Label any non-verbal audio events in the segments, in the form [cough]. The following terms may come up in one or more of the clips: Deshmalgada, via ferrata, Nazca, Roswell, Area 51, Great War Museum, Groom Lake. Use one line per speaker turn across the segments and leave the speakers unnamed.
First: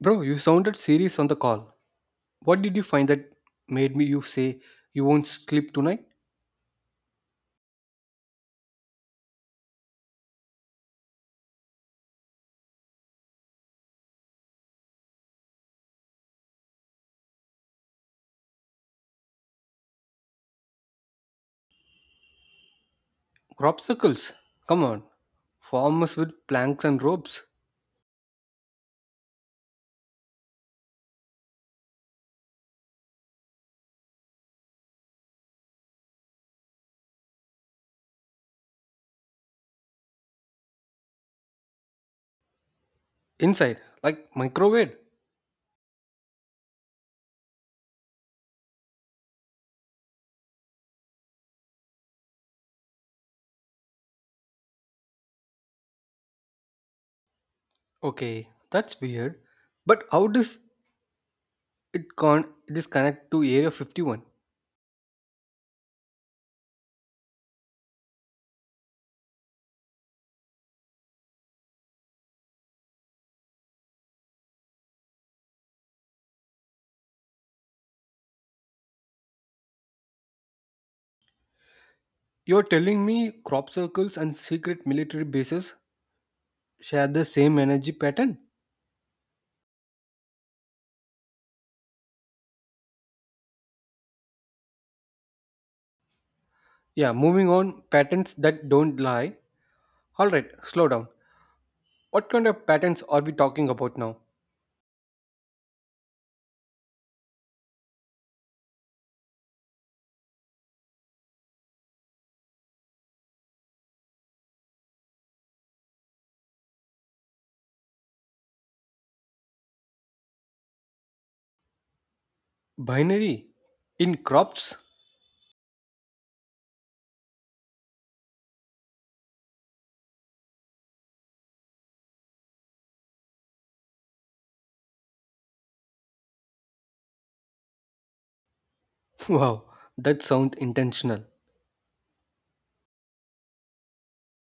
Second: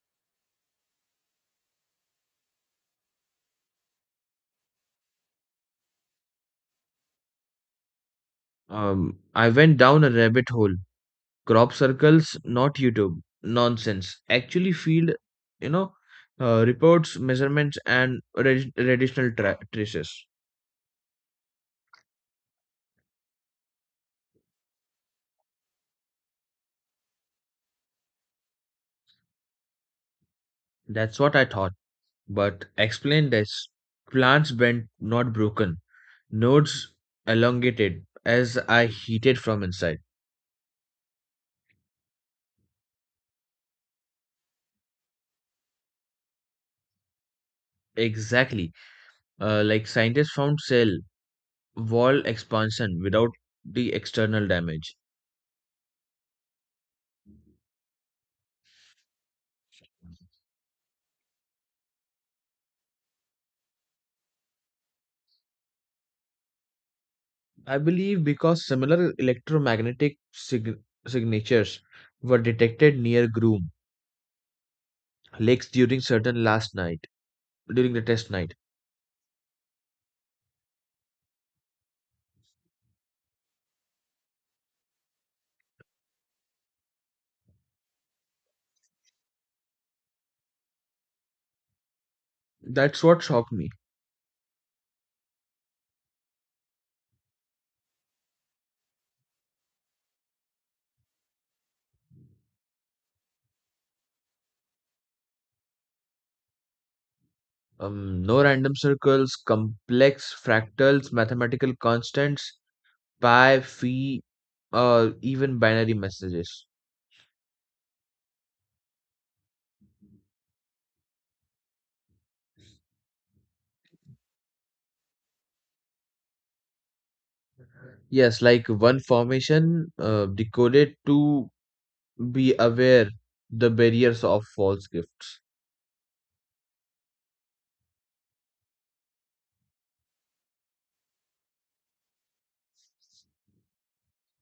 Bro, you sounded serious on the call. What did you find that made me you say you won't sleep tonight?
I went down a rabbit hole. Crop circles, not YouTube. Nonsense. Actually, field, you know, reports, measurements, and radiational traces.
Crop circles. Come on. Farmers with planks and ropes.
That's what I thought. But explain this. Plants bent, not broken. Nodes elongated as I heated from inside.
Inside, like microwave.
Exactly. Like scientists found cell wall expansion without the external damage.
Okay, that's weird. But how does it con this connect to Area 51?
I believe because similar electromagnetic signatures were detected near Groom lakes during certain last night during the test night.
You're telling me crop circles and secret military bases share the same energy pattern?
That's what shocked me.
Yeah, moving on, patterns that don't lie. Alright, slow down. What kind of patterns are we talking about now?
No random circles, complex fractals, mathematical constants, pi, phi, even binary messages.
Binary in crops?
Yes, like one formation decoded to be aware the barriers of false gifts.
[laughs] Wow, that sounds intentional.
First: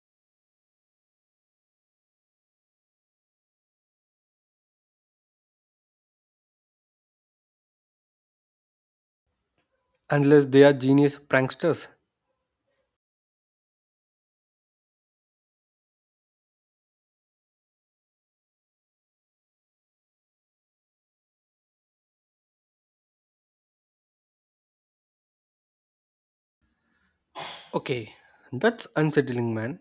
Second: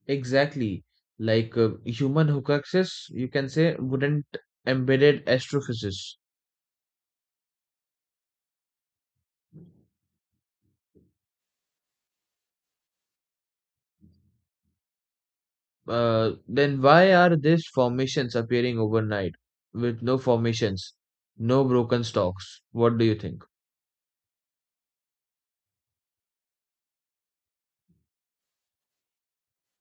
Exactly. Like human hoaxes, you can say, wouldn't embedded astrophysics.
Unless they are genius pranksters.
Then why are these formations appearing overnight with no formations, no broken stalks? What do you think?
Okay, that's unsettling, man.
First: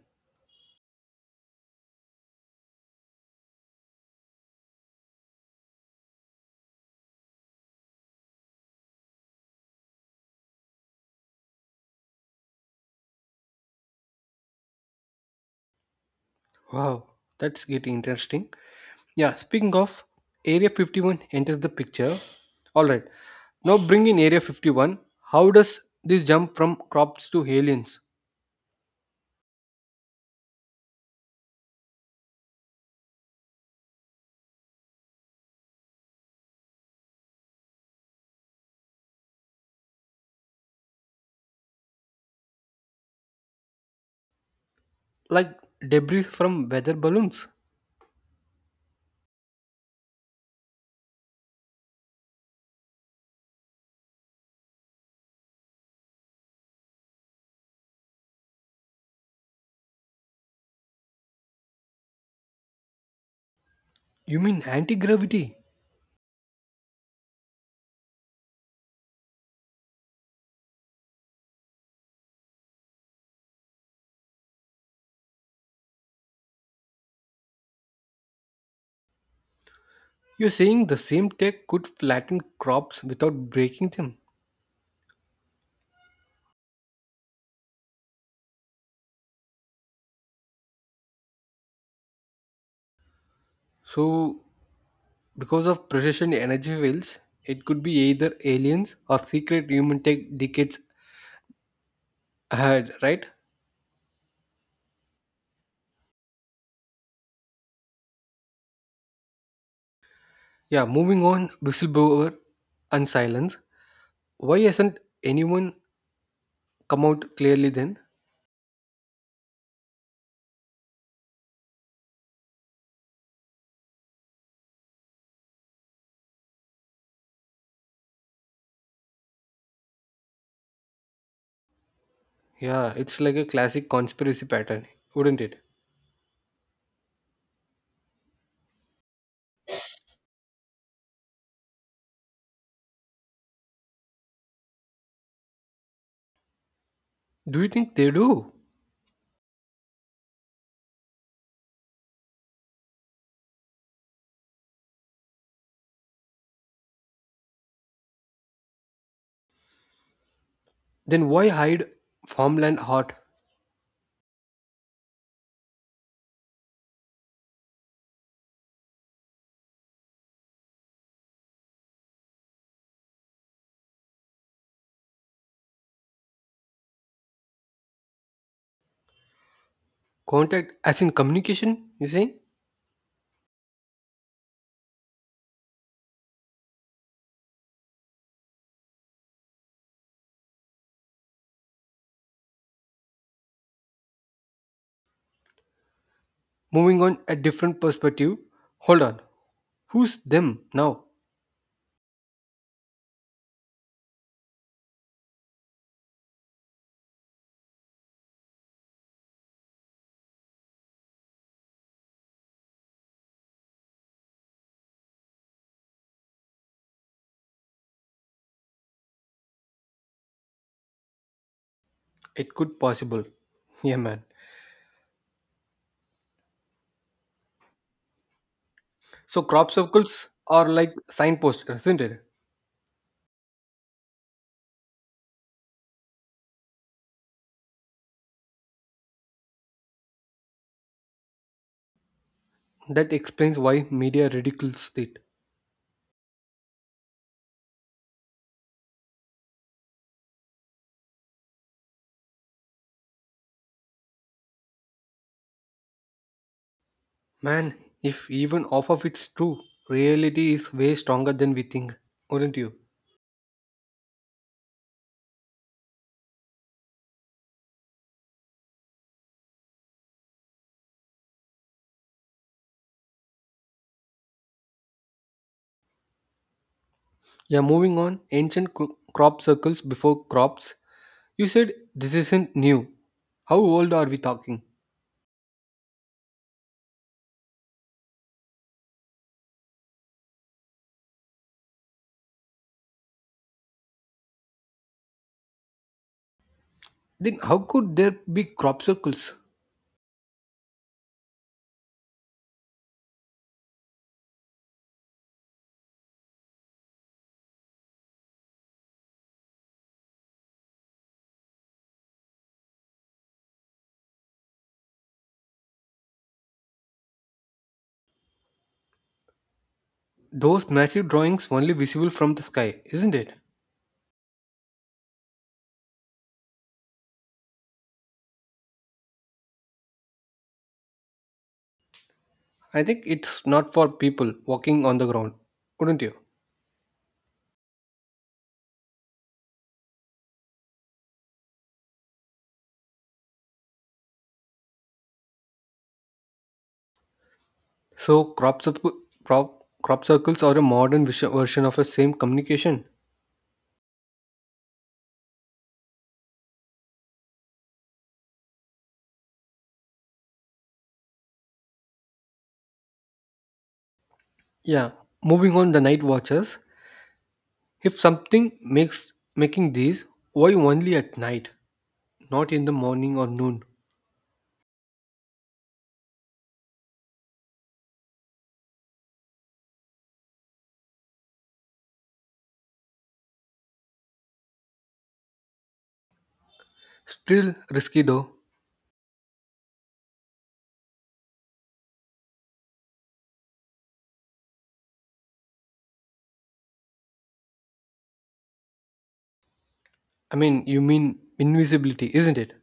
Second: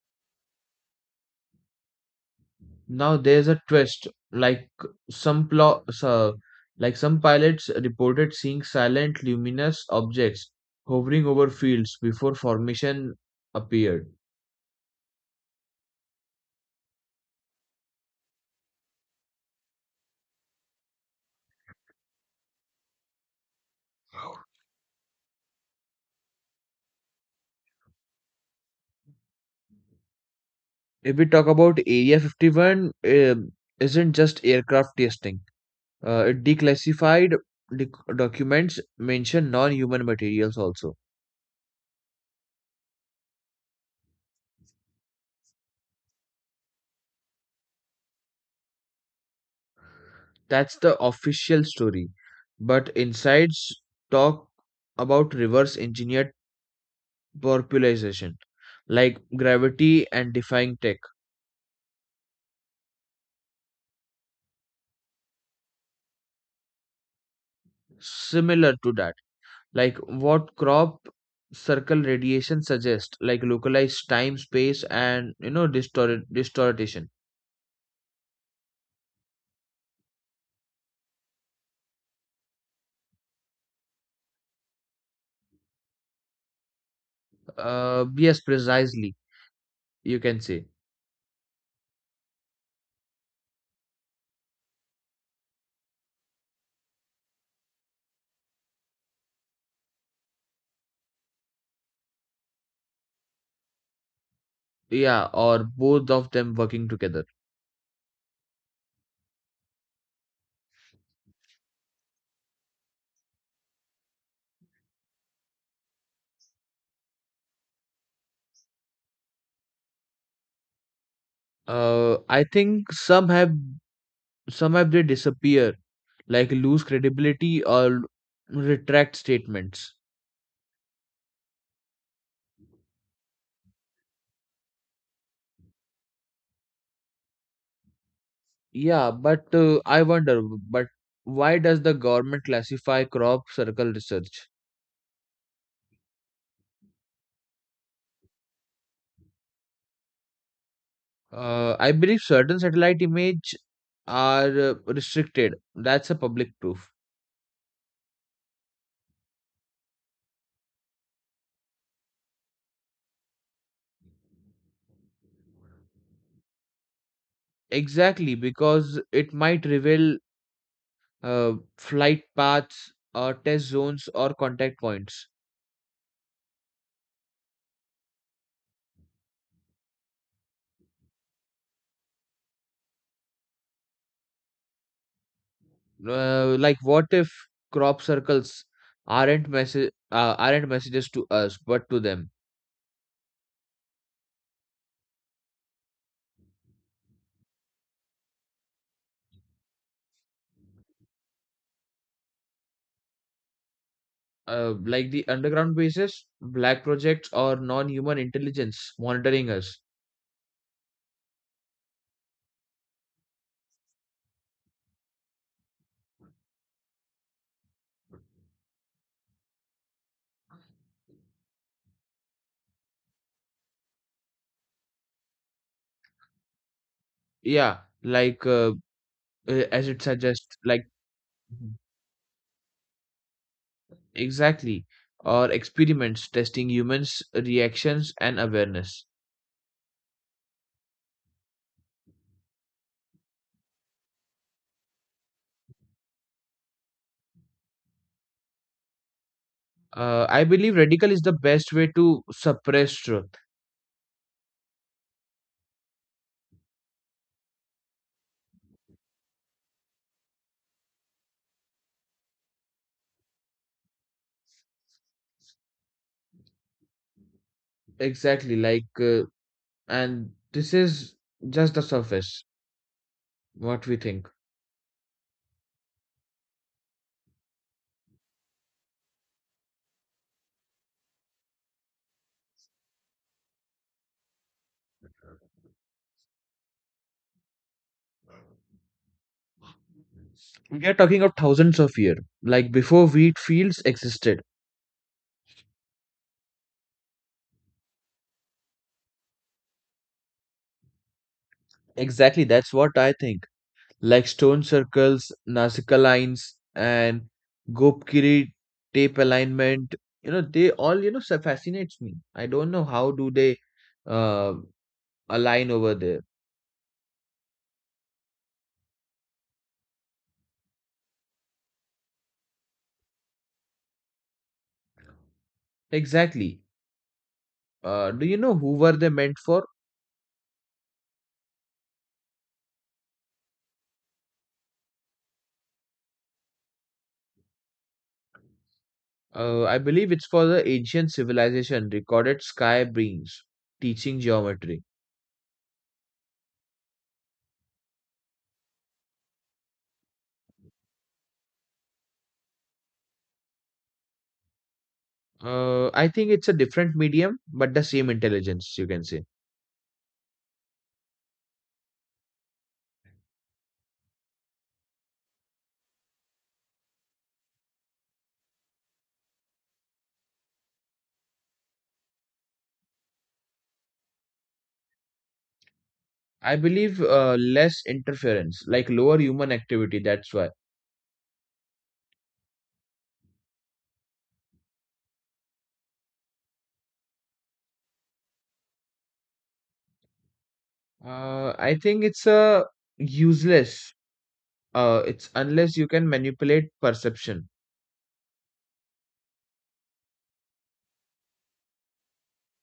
Now there's a twist. Some plo- so- like some pilots reported seeing silent luminous objects hovering over fields before formation appeared.
Wow, that's getting interesting. Yeah, speaking of, Area 51 enters the picture. Alright, now bring in Area 51. How does this jump from crops to aliens?
If we talk about Area 51, isn't just aircraft testing. It declassified documents mention non-human materials also.
Like debris from weather balloons?
That's the official story. But insides talk about reverse engineered popularization, like gravity and defying tech,
You mean anti gravity?
similar to that. Like what crop circle radiation suggests, like localized time, space, and you know distorted distortion.
You're saying the same tech could flatten crops without breaking them.
Yes, precisely. You can say,
So because of precision energy fields, it could be either aliens or secret human tech decades ahead, right?
yeah, or both of them working together.
Yeah, moving on, whistleblower and silence. Why hasn't anyone come out clearly then?
I think some have they disappear, like lose credibility or retract statements.
Yeah, it's like a classic conspiracy pattern, wouldn't it?
Yeah, but I wonder, but why does the government classify crop circle research?
Do you think they do?
I believe certain satellite image are restricted. That's a public proof.
Then why hide farmland hot?
Exactly, because it might reveal flight paths, or test zones, or contact points.
Contact as in communication, you saying?
Like, what if crop circles aren't messages to us, but to them?
Moving on a different perspective. Hold on. Who's them now?
Like the underground bases, black projects, or non-human intelligence monitoring us.
It could possible. Yeah man.
Yeah, like
So crop
as it
circles
suggests,
are
like
like signposts,
mm-hmm,
isn't it?
exactly, or experiments testing humans' reactions and awareness.
That explains why media ridicules it.
I believe radical is the best way to suppress truth.
Man, if even half of it's true, reality is way stronger than we think, wouldn't you?
Exactly, like, and this is just the surface, what we think.
Yeah, moving on. Ancient crop circles before crops. You said this isn't new. How old are we talking?
We are talking of thousands of years, like before wheat fields existed.
Then how could there be crop circles?
Exactly, that's what I think. Like stone circles, Nazca lines, and Gopkiri tape alignment. You know, they all, you know, so fascinates me. I don't know how do they uh, align over there.
Those massive drawings only visible from the sky, isn't it?
Exactly. Do you know who were they meant for?
I think it's not for people walking on the ground, wouldn't you?
I believe it's for the ancient civilization recorded sky beings teaching geometry.
So crop circles are a modern version of the same communication.
I think it's a different medium, but the same intelligence, you can say.
Yeah. Moving on the night watches. If something makes making these, why only at night, not in the morning or noon?
I believe less interference, like lower human activity. That's why.
Still risky though.
I think it's a useless. It's unless you can manipulate perception
I mean, you mean invisibility, isn't it?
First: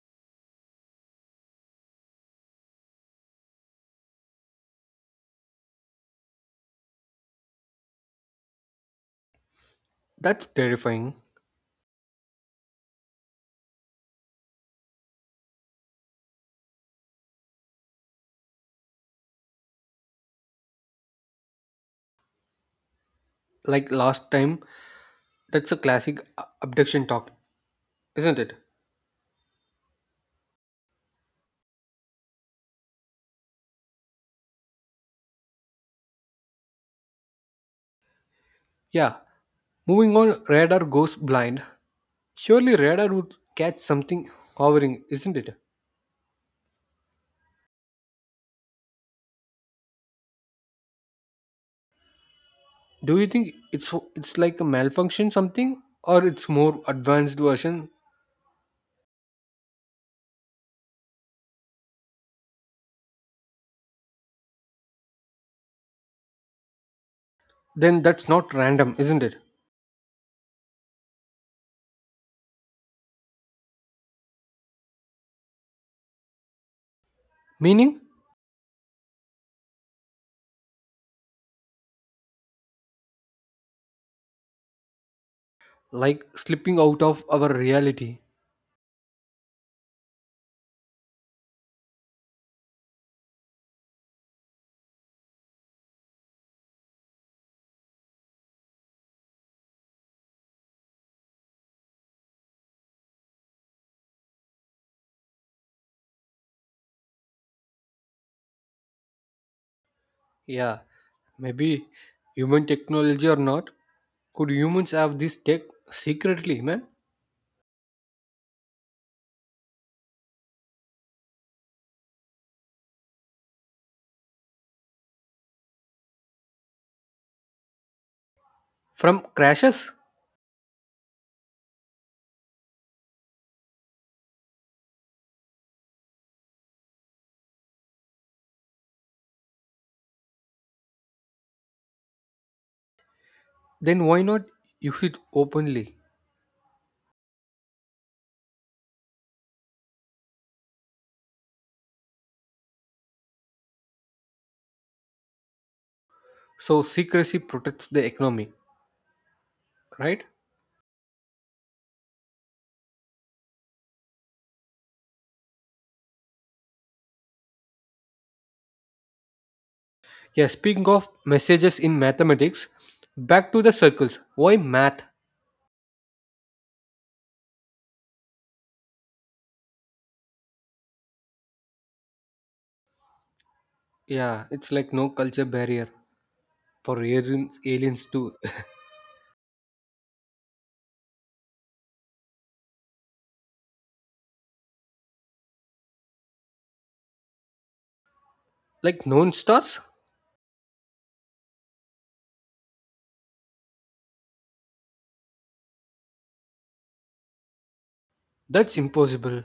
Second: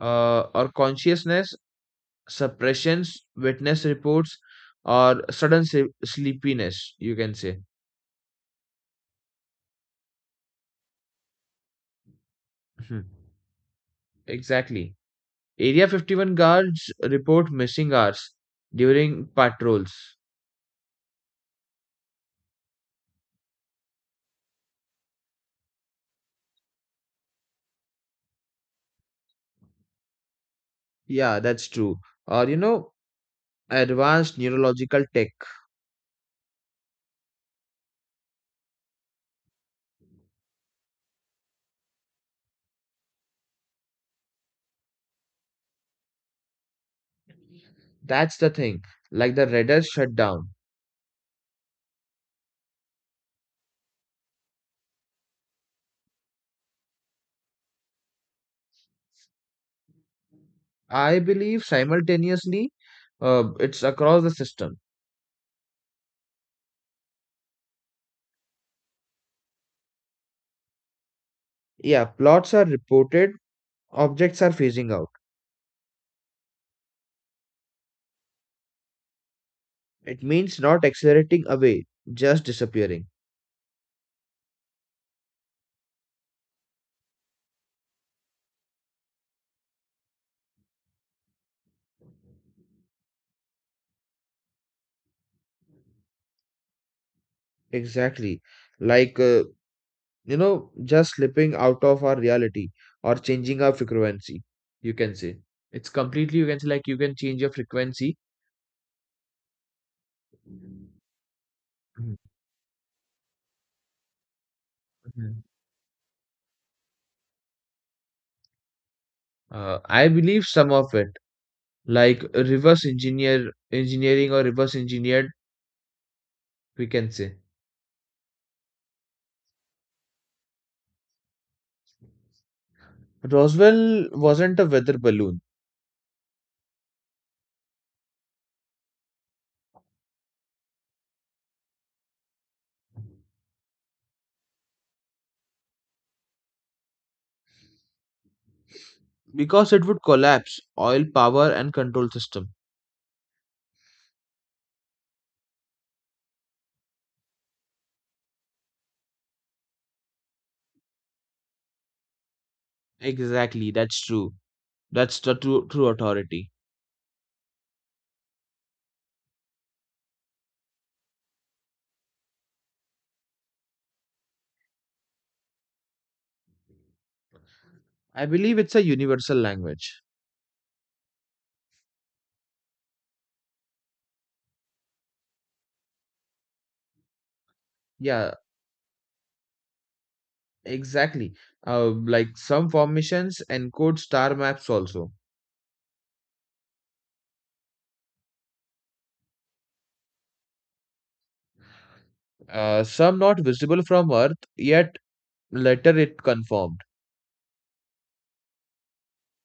or consciousness, suppressions, witness reports, or sudden sleepiness, you can say.
That's terrifying.
[laughs] Mhm. Exactly. Area 51 guards report missing hours during patrols.
Like last time, that's a classic abduction talk, isn't it?
Yeah, that's true. Or, you know, advanced neurological tech.
Yeah. Moving on, radar goes blind. Surely radar would catch something hovering, isn't it?
That's the thing. Like the radar shutdown.
Do you think it's like a malfunction something or it's more advanced version?
I believe simultaneously it's across the system.
Then that's not random, isn't it?
Yeah, plots are reported, objects are phasing out.
Meaning
It means not accelerating away, just disappearing.
like slipping out of our reality.
Exactly. Like you know, just slipping out of our reality or changing our frequency, you can say. It's completely, you can say, like you can change your frequency.
Yeah, maybe human technology or not. Could humans have this
Mhm.
tech secretly, man?
I believe some of it, like reverse engineered, we can say.
From crashes?
Roswell wasn't a weather balloon
Then why not use it openly?
because it would collapse oil power and control system.
So secrecy protects the economy, right?
Exactly, that's true. That's the true, true authority.
Yeah, speaking of messages in mathematics, back to the circles. Why math?
I believe it's a universal language.
Yeah, it's like no culture barrier for aliens
Yeah,
to [laughs]
exactly. Like some formations encode star maps also.
like known stars.
Some not visible from Earth, yet later it confirmed.
That's impossible.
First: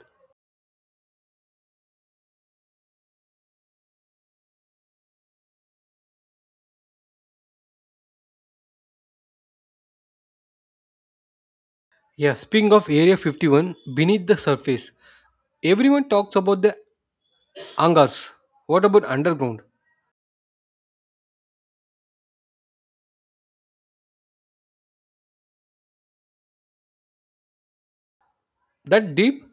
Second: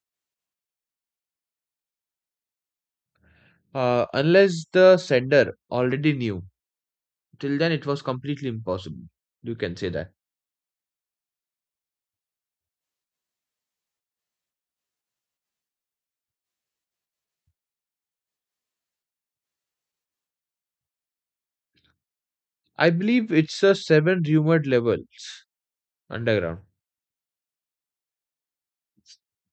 Unless the sender already knew. Till then, it was completely impossible. You can say that.
Yeah, speaking of Area 51, beneath the surface, everyone talks about the hangars. What about underground?
I believe it's a seven rumored levels underground.
That deep,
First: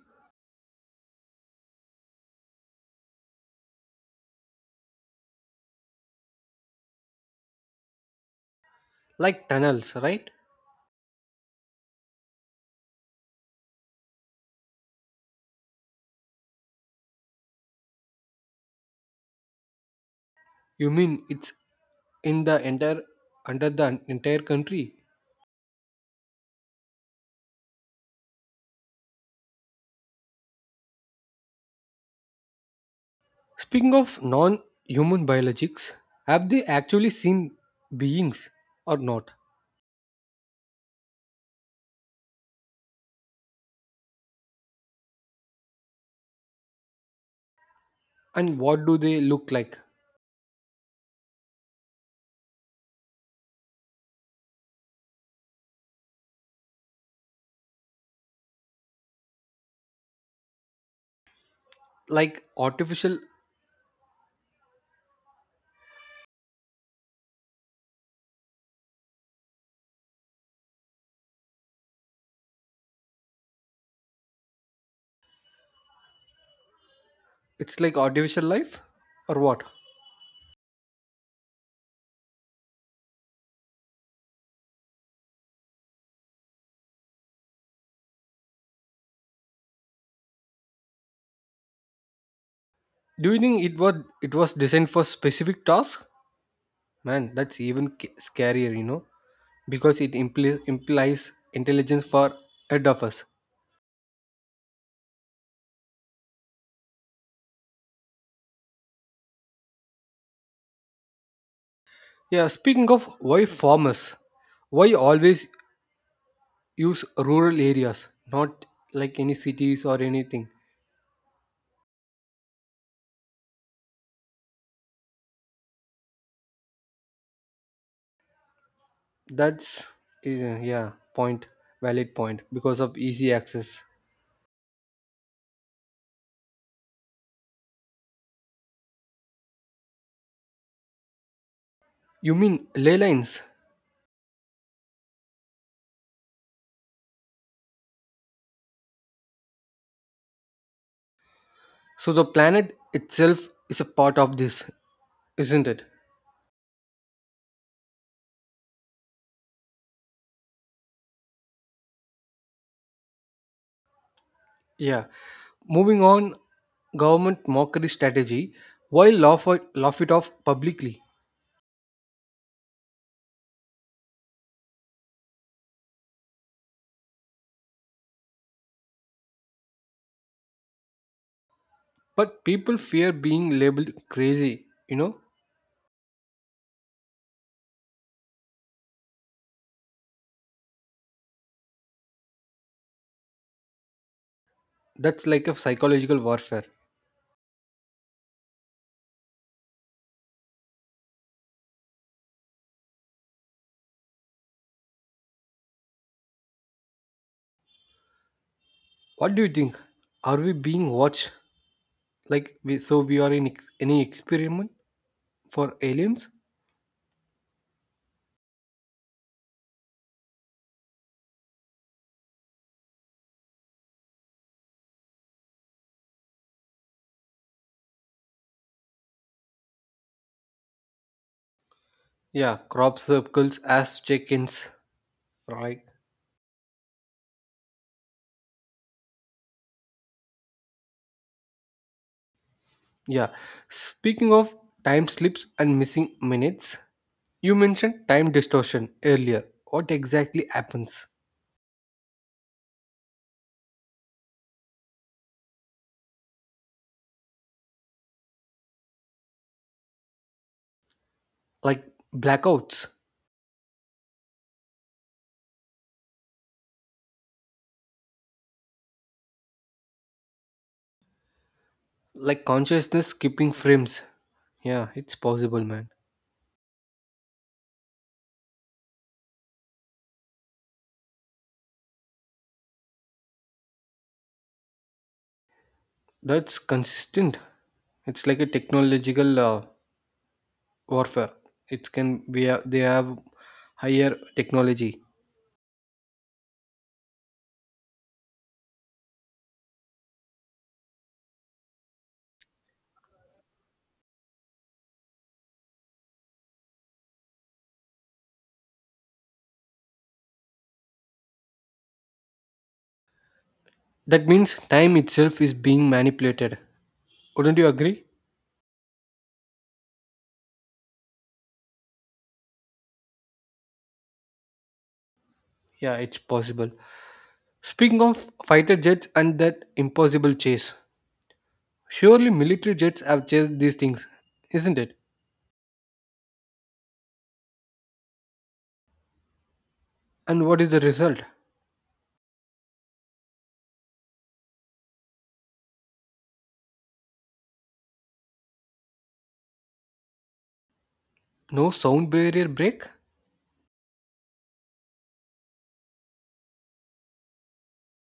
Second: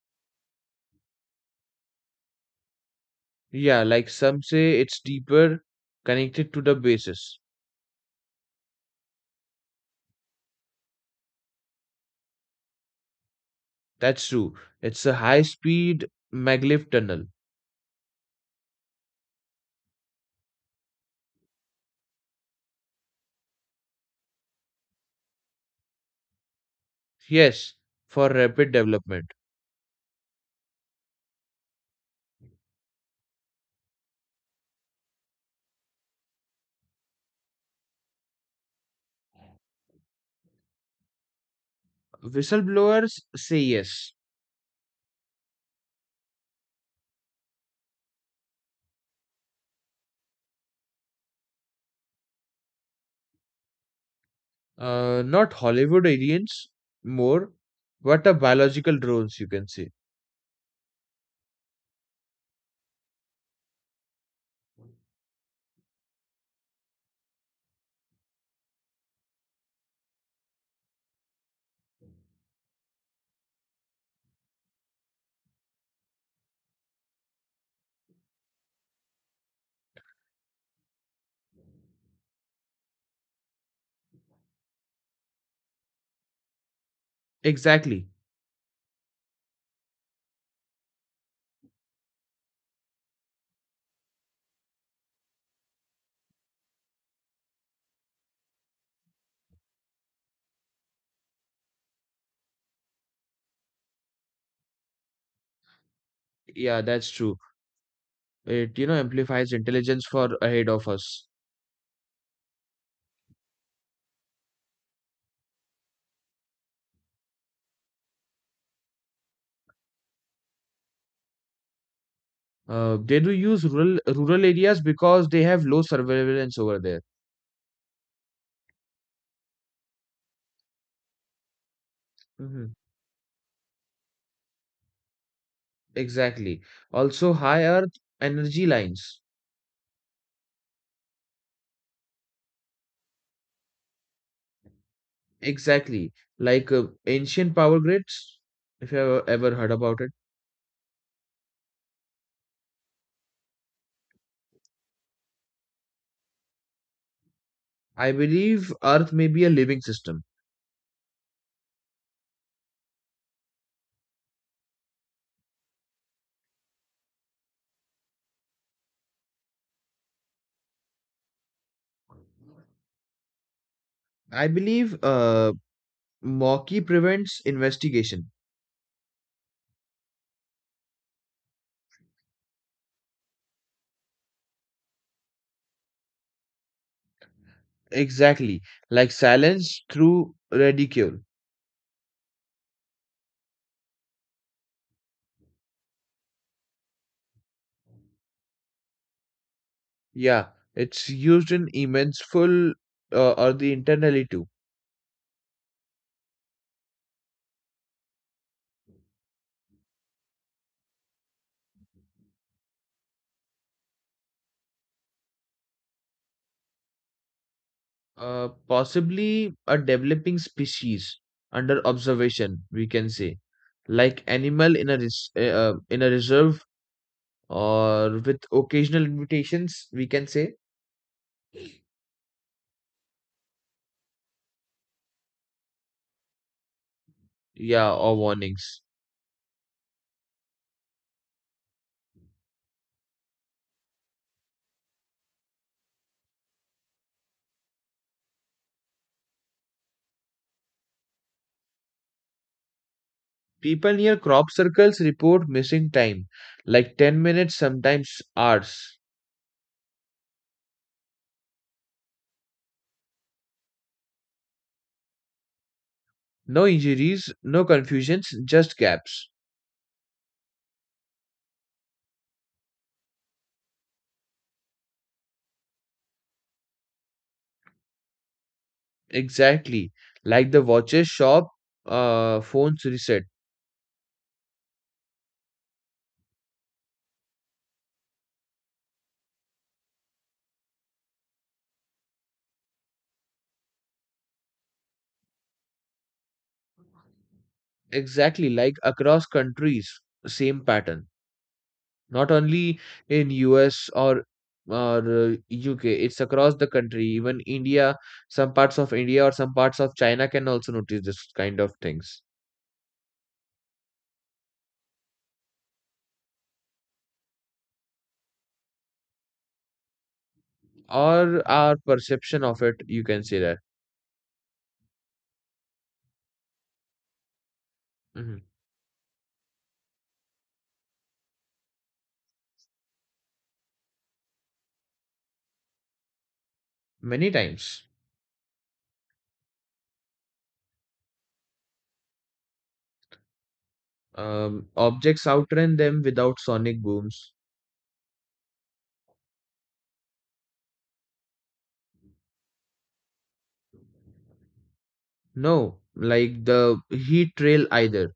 Yeah, like some say it's deeper connected to the bases.
like tunnels, right?
That's true. It's a high speed maglev tunnel.
You mean it's in the entire under the entire country?
Yes, for rapid development.
Speaking of non-human biologics, have they actually seen beings or not?
Whistleblowers say yes.
And what do they look like?
Not Hollywood aliens, more, but a biological drones, you can say.
Like artificial. It's like artificial life or what?
Exactly.
Do you think it was designed for specific tasks? Man, that's even scarier, you know, because it implies intelligence for head of us.
Yeah, that's true. It, you know, amplifies intelligence for ahead of us.
Yeah, speaking of why farmers, why always use rural areas, not like any cities or anything.
They do use rural areas because they have low surveillance over there.
That's uh, yeah, point, valid point
hmm
because of easy access.
Exactly. Also, high earth energy lines.
You mean ley lines?
Exactly. Like ancient power grids, if you have ever heard about it.
So the planet itself is a part of this, isn't it?
I believe Earth may be a living system.
Yeah. Moving on, government mockery strategy. Why laugh it off publicly?
I believe mockery prevents investigation.
But people fear being labeled crazy. You know,
Exactly, like silence through ridicule.
that's like a psychological warfare.
Yeah, it's used in immense full or the internally too.
What do you think? Are we being watched? Like, we, so we are in any experiment for aliens?
Possibly a developing species under observation, we can say, like animal in a reserve or with occasional invitations, we can say,
Yeah, crop circles as check ins, right?
yeah, or warnings.
Yeah. Speaking of time slips and missing minutes, you mentioned time distortion earlier. What exactly happens?
People near crop circles report missing time, like 10 minutes, sometimes hours.
Like blackouts,
No injuries, no confusions, just gaps.
like consciousness skipping frames. Yeah, it's possible, man.
Exactly. Like the watches shop, phones reset.
That's consistent. It's like a technological warfare. It can be a, they have higher technology.
Exactly. Like across countries, same pattern. Not only in US or UK, it's across the country. Even India, some parts of India or some parts of China can also notice this kind of things.
That means time itself is being manipulated. Wouldn't you agree?
Or our perception of it, you can say that.
Yeah, it's possible. Speaking of
Mhm.
fighter jets and that impossible chase, surely military jets have chased these things, isn't it?
Many times,
And what is the result?
objects outrun them without sonic booms.
No sound barrier break?
No, like the heat trail either,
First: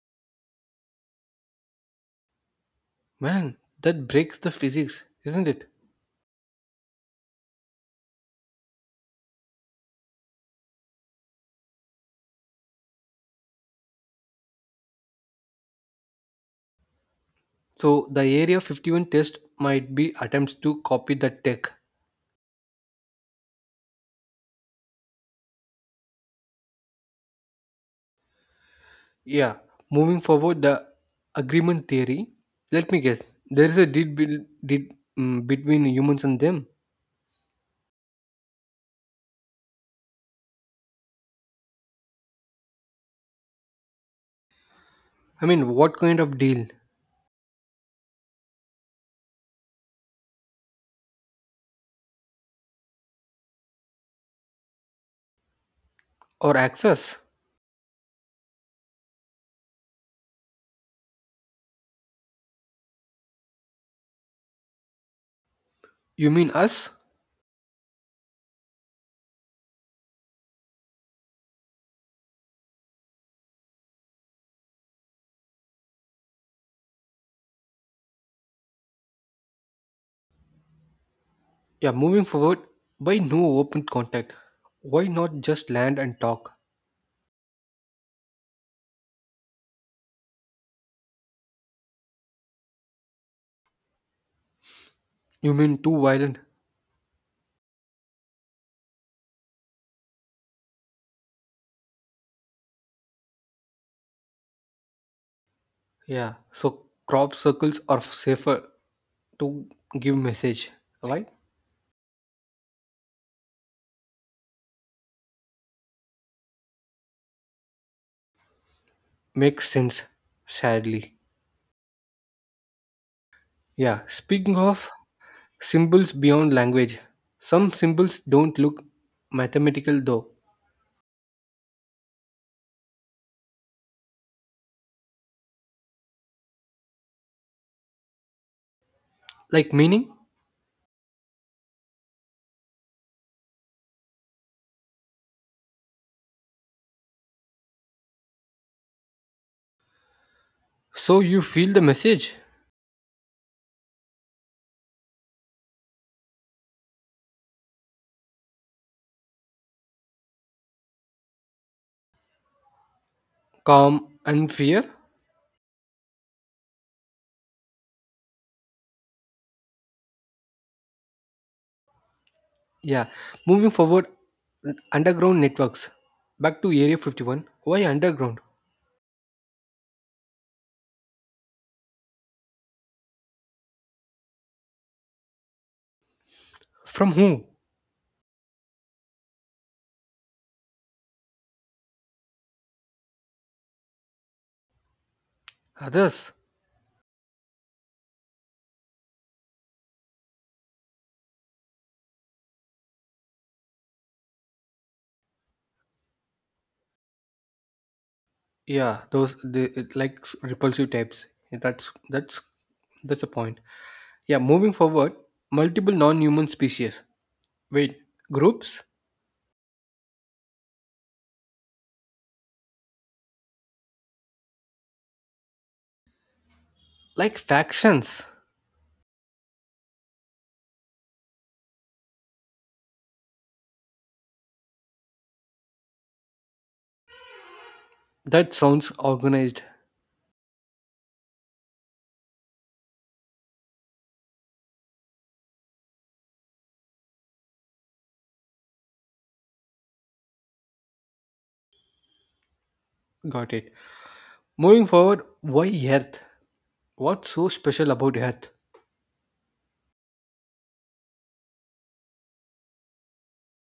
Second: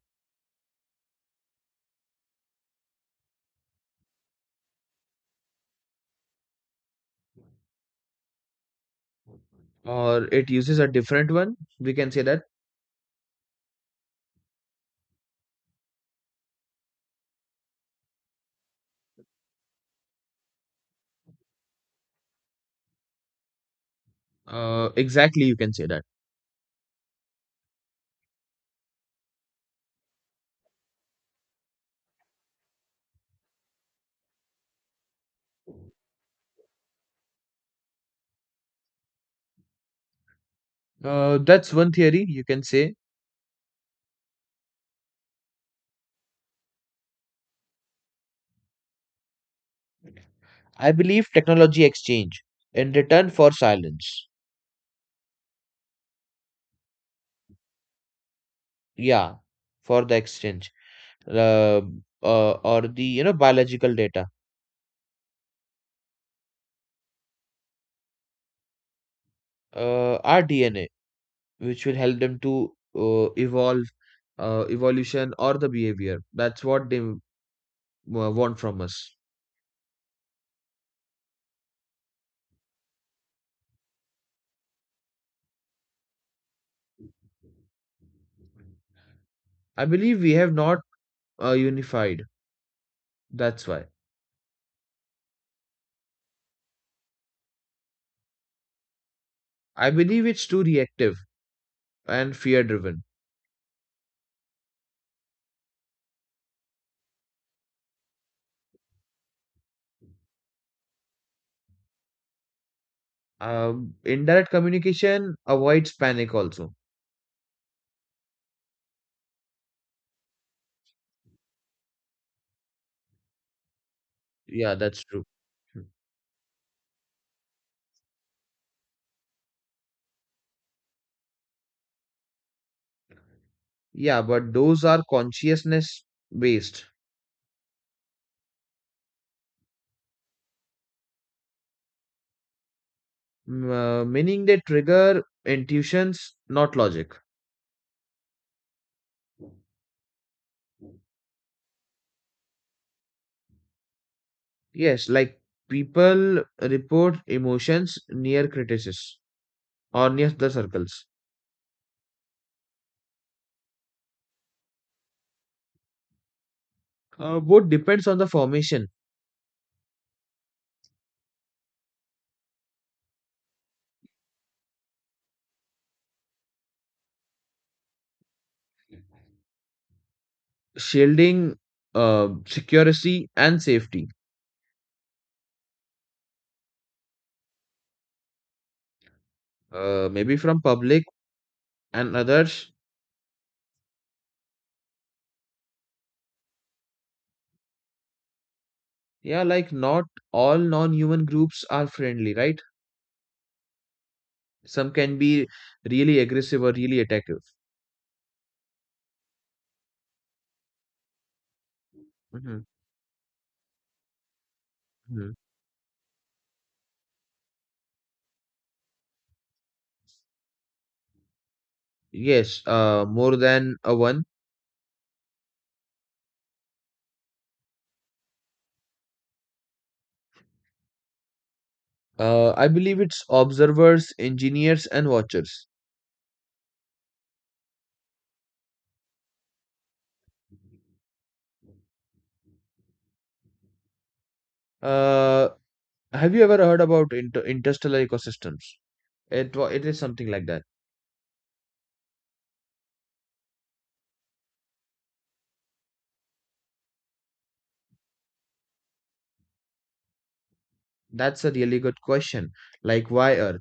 Man, that breaks the physics, isn't it?
or it uses a different one. We can say that.
So the Area 51 test might be attempts to copy the tech.
Exactly, you can say that.
Yeah, moving forward, the agreement theory. Let me guess, there is a deal between humans and them.
That's one theory you can say.
I mean, what kind of deal?
I believe technology exchange in return for silence.
Or access?
Yeah, for the exchange, uh, or the you know biological data,
You mean us?
our DNA, which will help them to evolve evolution or the behavior. That's what they want from us.
Yeah, moving forward, why no open contact? Why not just land and talk?
I believe we have not unified. That's why.
You mean too violent?
I believe it's too reactive and fear driven.
Yeah, so crop circles are safer to give message, right?
Indirect communication avoids panic also.
Makes sense, sadly. Yeah, speaking
Yeah,
of
that's true.
symbols beyond language, some symbols don't look mathematical though.
Yeah, but those are consciousness based,
Like meaning?
meaning they trigger intuitions, not logic.
So you feel the message?
Yes, like people report emotions near criticism or near the circles.
Calm and fear?
Both depends on the formation,
Yeah. Moving forward, underground networks. Back to Area 51. Why underground?
shielding, security and safety.
From who?
Maybe from public and others.
Others.
Yeah, like not all non-human groups are friendly, right? Some can be really aggressive or really attackable.
Yeah, those they, it like repulsive types. That's
hmm
that's a point. Yeah, moving forward,
hmm
multiple non-human species. Wait, groups?
Yes, more than a one.
Like factions?
I believe it's observers, engineers, and watchers.
That sounds organized.
Uh, have you ever heard about interstellar ecosystems? It is something like that.
Got it. Moving forward, why Earth? What's so special about Earth?
That's a really good question. Like why Earth?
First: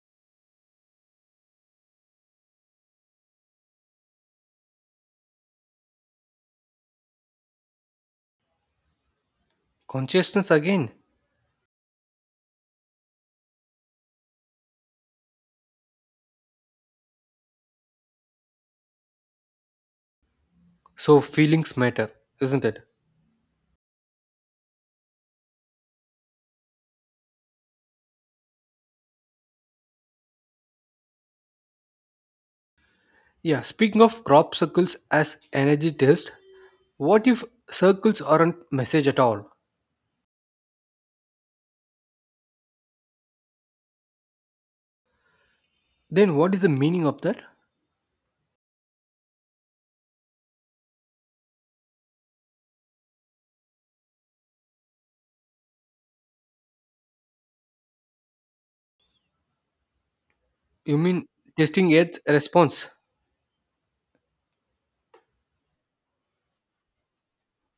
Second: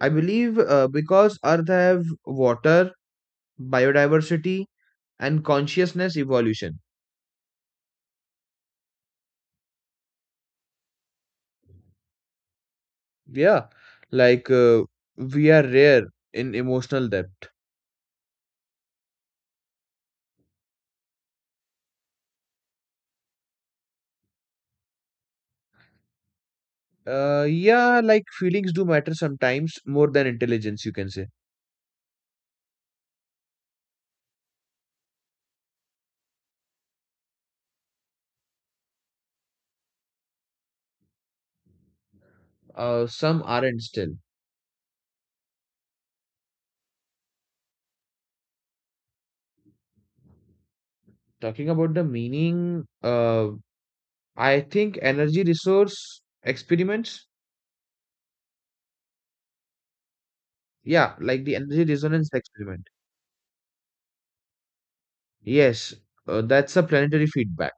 I believe because Earth have water, biodiversity, and consciousness evolution.
Consciousness again.
Yeah, like we are rare in emotional depth.
So feelings matter, isn't it?
Yeah, like feelings do matter sometimes more than intelligence, you can say.
Yeah, speaking of crop circles as energy test, what if circles aren't message at all?
Some aren't still.
Then what is the meaning of that?
Talking about the meaning, I think energy resource experiments.
You
Yeah,
mean
like the energy
testing Earth's
resonance
response?
experiment. Yes, that's a planetary feedback.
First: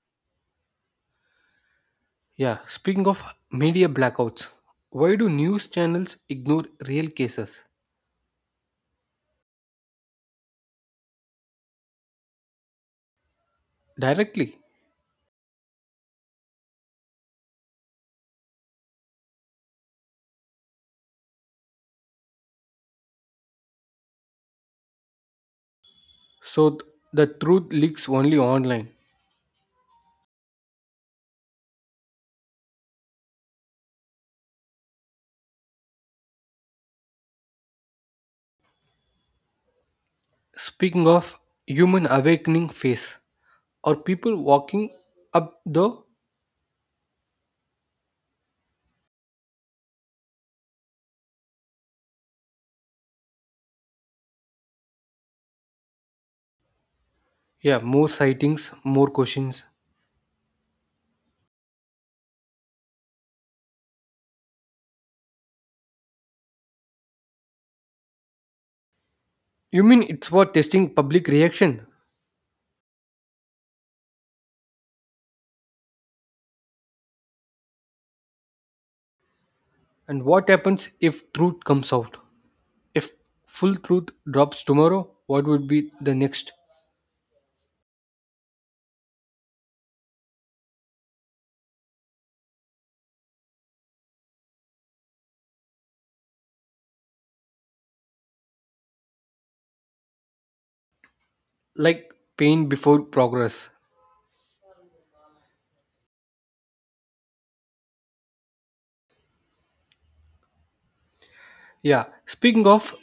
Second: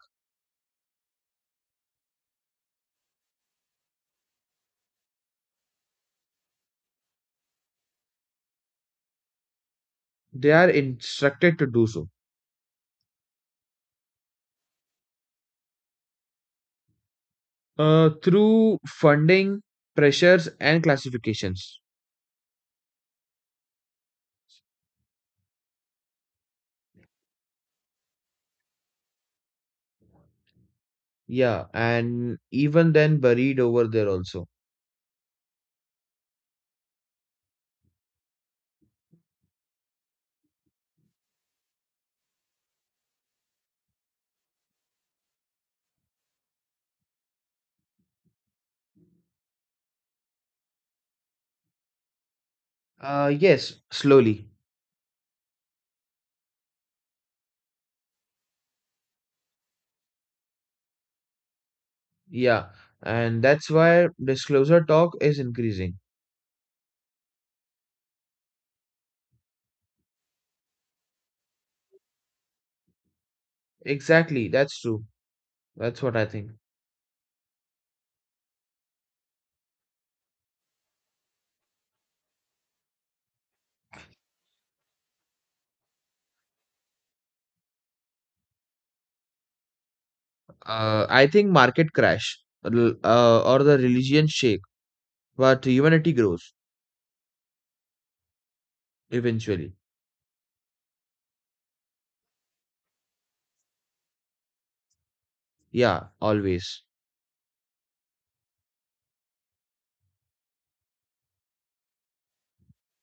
Yeah, speaking of media blackouts, why do news channels ignore real cases?
They are instructed to do so.
Directly.
Through funding, pressures, and classifications.
So the truth leaks only online.
Yeah, and even then buried over there also.
Speaking of human awakening phase, or people walking up the
Yes, slowly.
yeah more sightings, more questions.
Yeah, and that's why disclosure talk is increasing.
You mean it's for testing public reaction?
Exactly, that's true. That's what I think.
And what happens if truth comes out? If full truth drops tomorrow, what would be the next?
I think market crash or the religion shake, but humanity grows eventually.
Like pain before progress.
Yeah, always.
Yeah. Speaking of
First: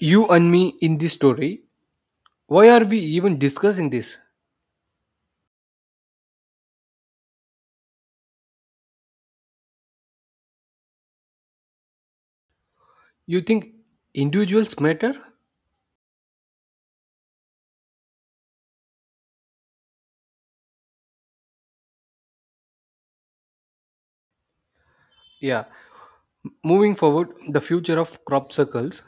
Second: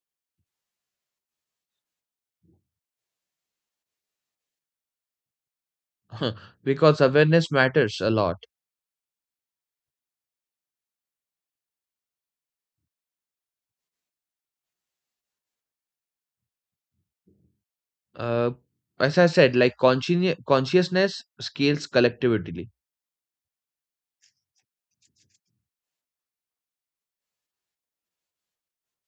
you and me in this story, why are we even discussing this?
[laughs] Because awareness matters a lot.
You think individuals matter?
Uh, as I said, like consciousness scales collectively.
Yeah. Moving forward, the future of crop circles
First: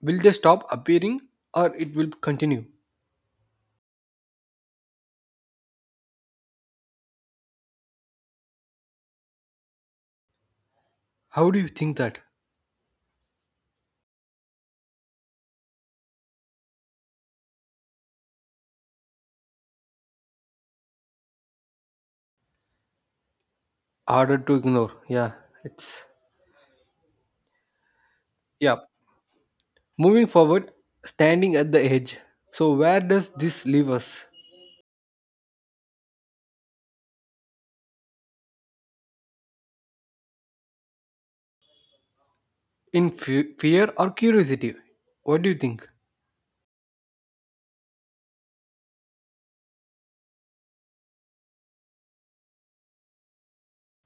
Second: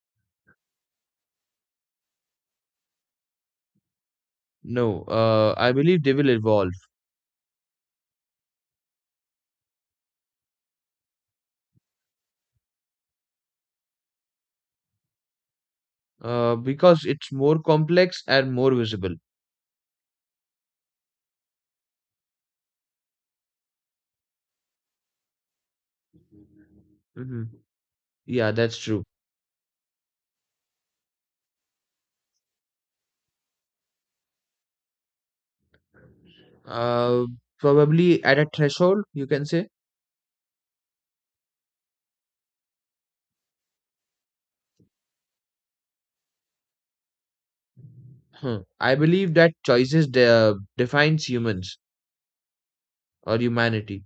will they stop appearing or it will continue?
No, I believe they will evolve
How do you think that?
because it's more complex and more visible.
Harder to ignore. Yeah. It's
hmm Yeah,
yeah.
that's true.
Moving forward, standing at the edge. So where does this leave us?
Uh, Probably at a threshold, you can say.
In fear or curiosity? What do you think?
Hmm. I believe that choices defines humans or humanity.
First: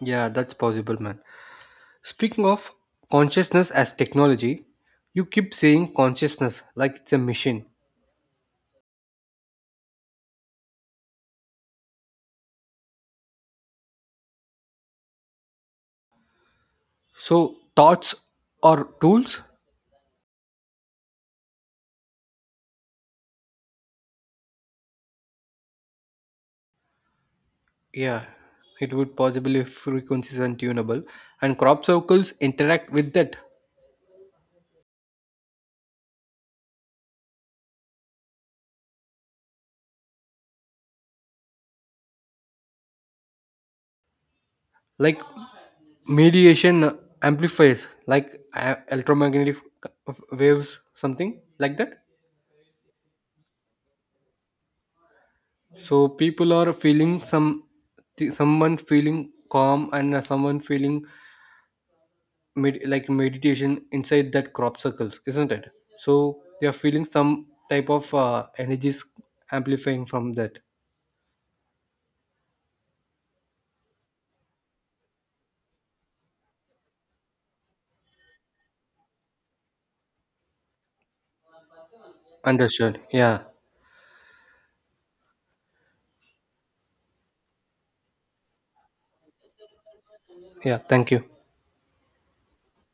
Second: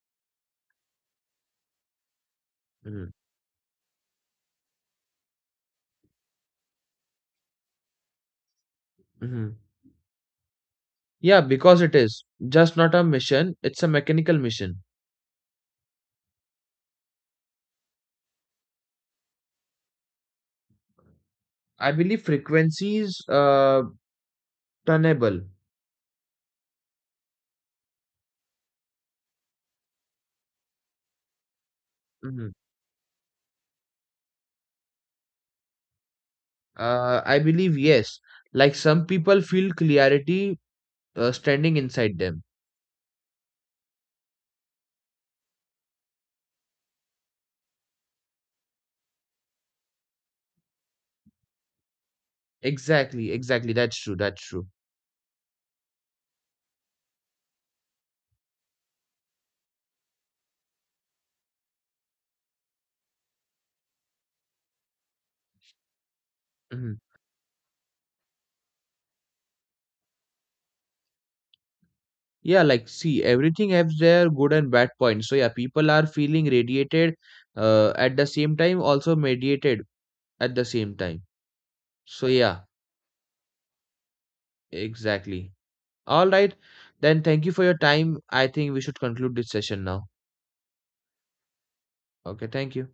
Yeah, that's possible, man. Speaking of consciousness as technology, you keep saying consciousness like it's a machine.
Mm-hmm. Yeah, because it is just not a mission; it's a mechanical mission.
So thoughts are tools?
I believe frequencies tunable.
Yeah, it would possibly frequencies untunable, and crop circles
Mhm.
interact with that,
I believe yes. Like some people feel clarity standing inside them.
like mediation amplifiers, like electromagnetic waves, something like that.
Exactly, exactly. That's true. That's true.
So people are feeling some, someone feeling calm and someone feeling like meditation inside that crop circles, isn't it? So they are
hmm
feeling some type of energies amplifying from that.
Yeah, like see, everything has their good and bad points. So yeah, people are feeling radiated at the same time, also mediated at the same time. So yeah,
Understood. Yeah,
exactly. All right. Then thank you for your time. I think we should conclude this session now.
yeah. Thank you.
Okay, thank you.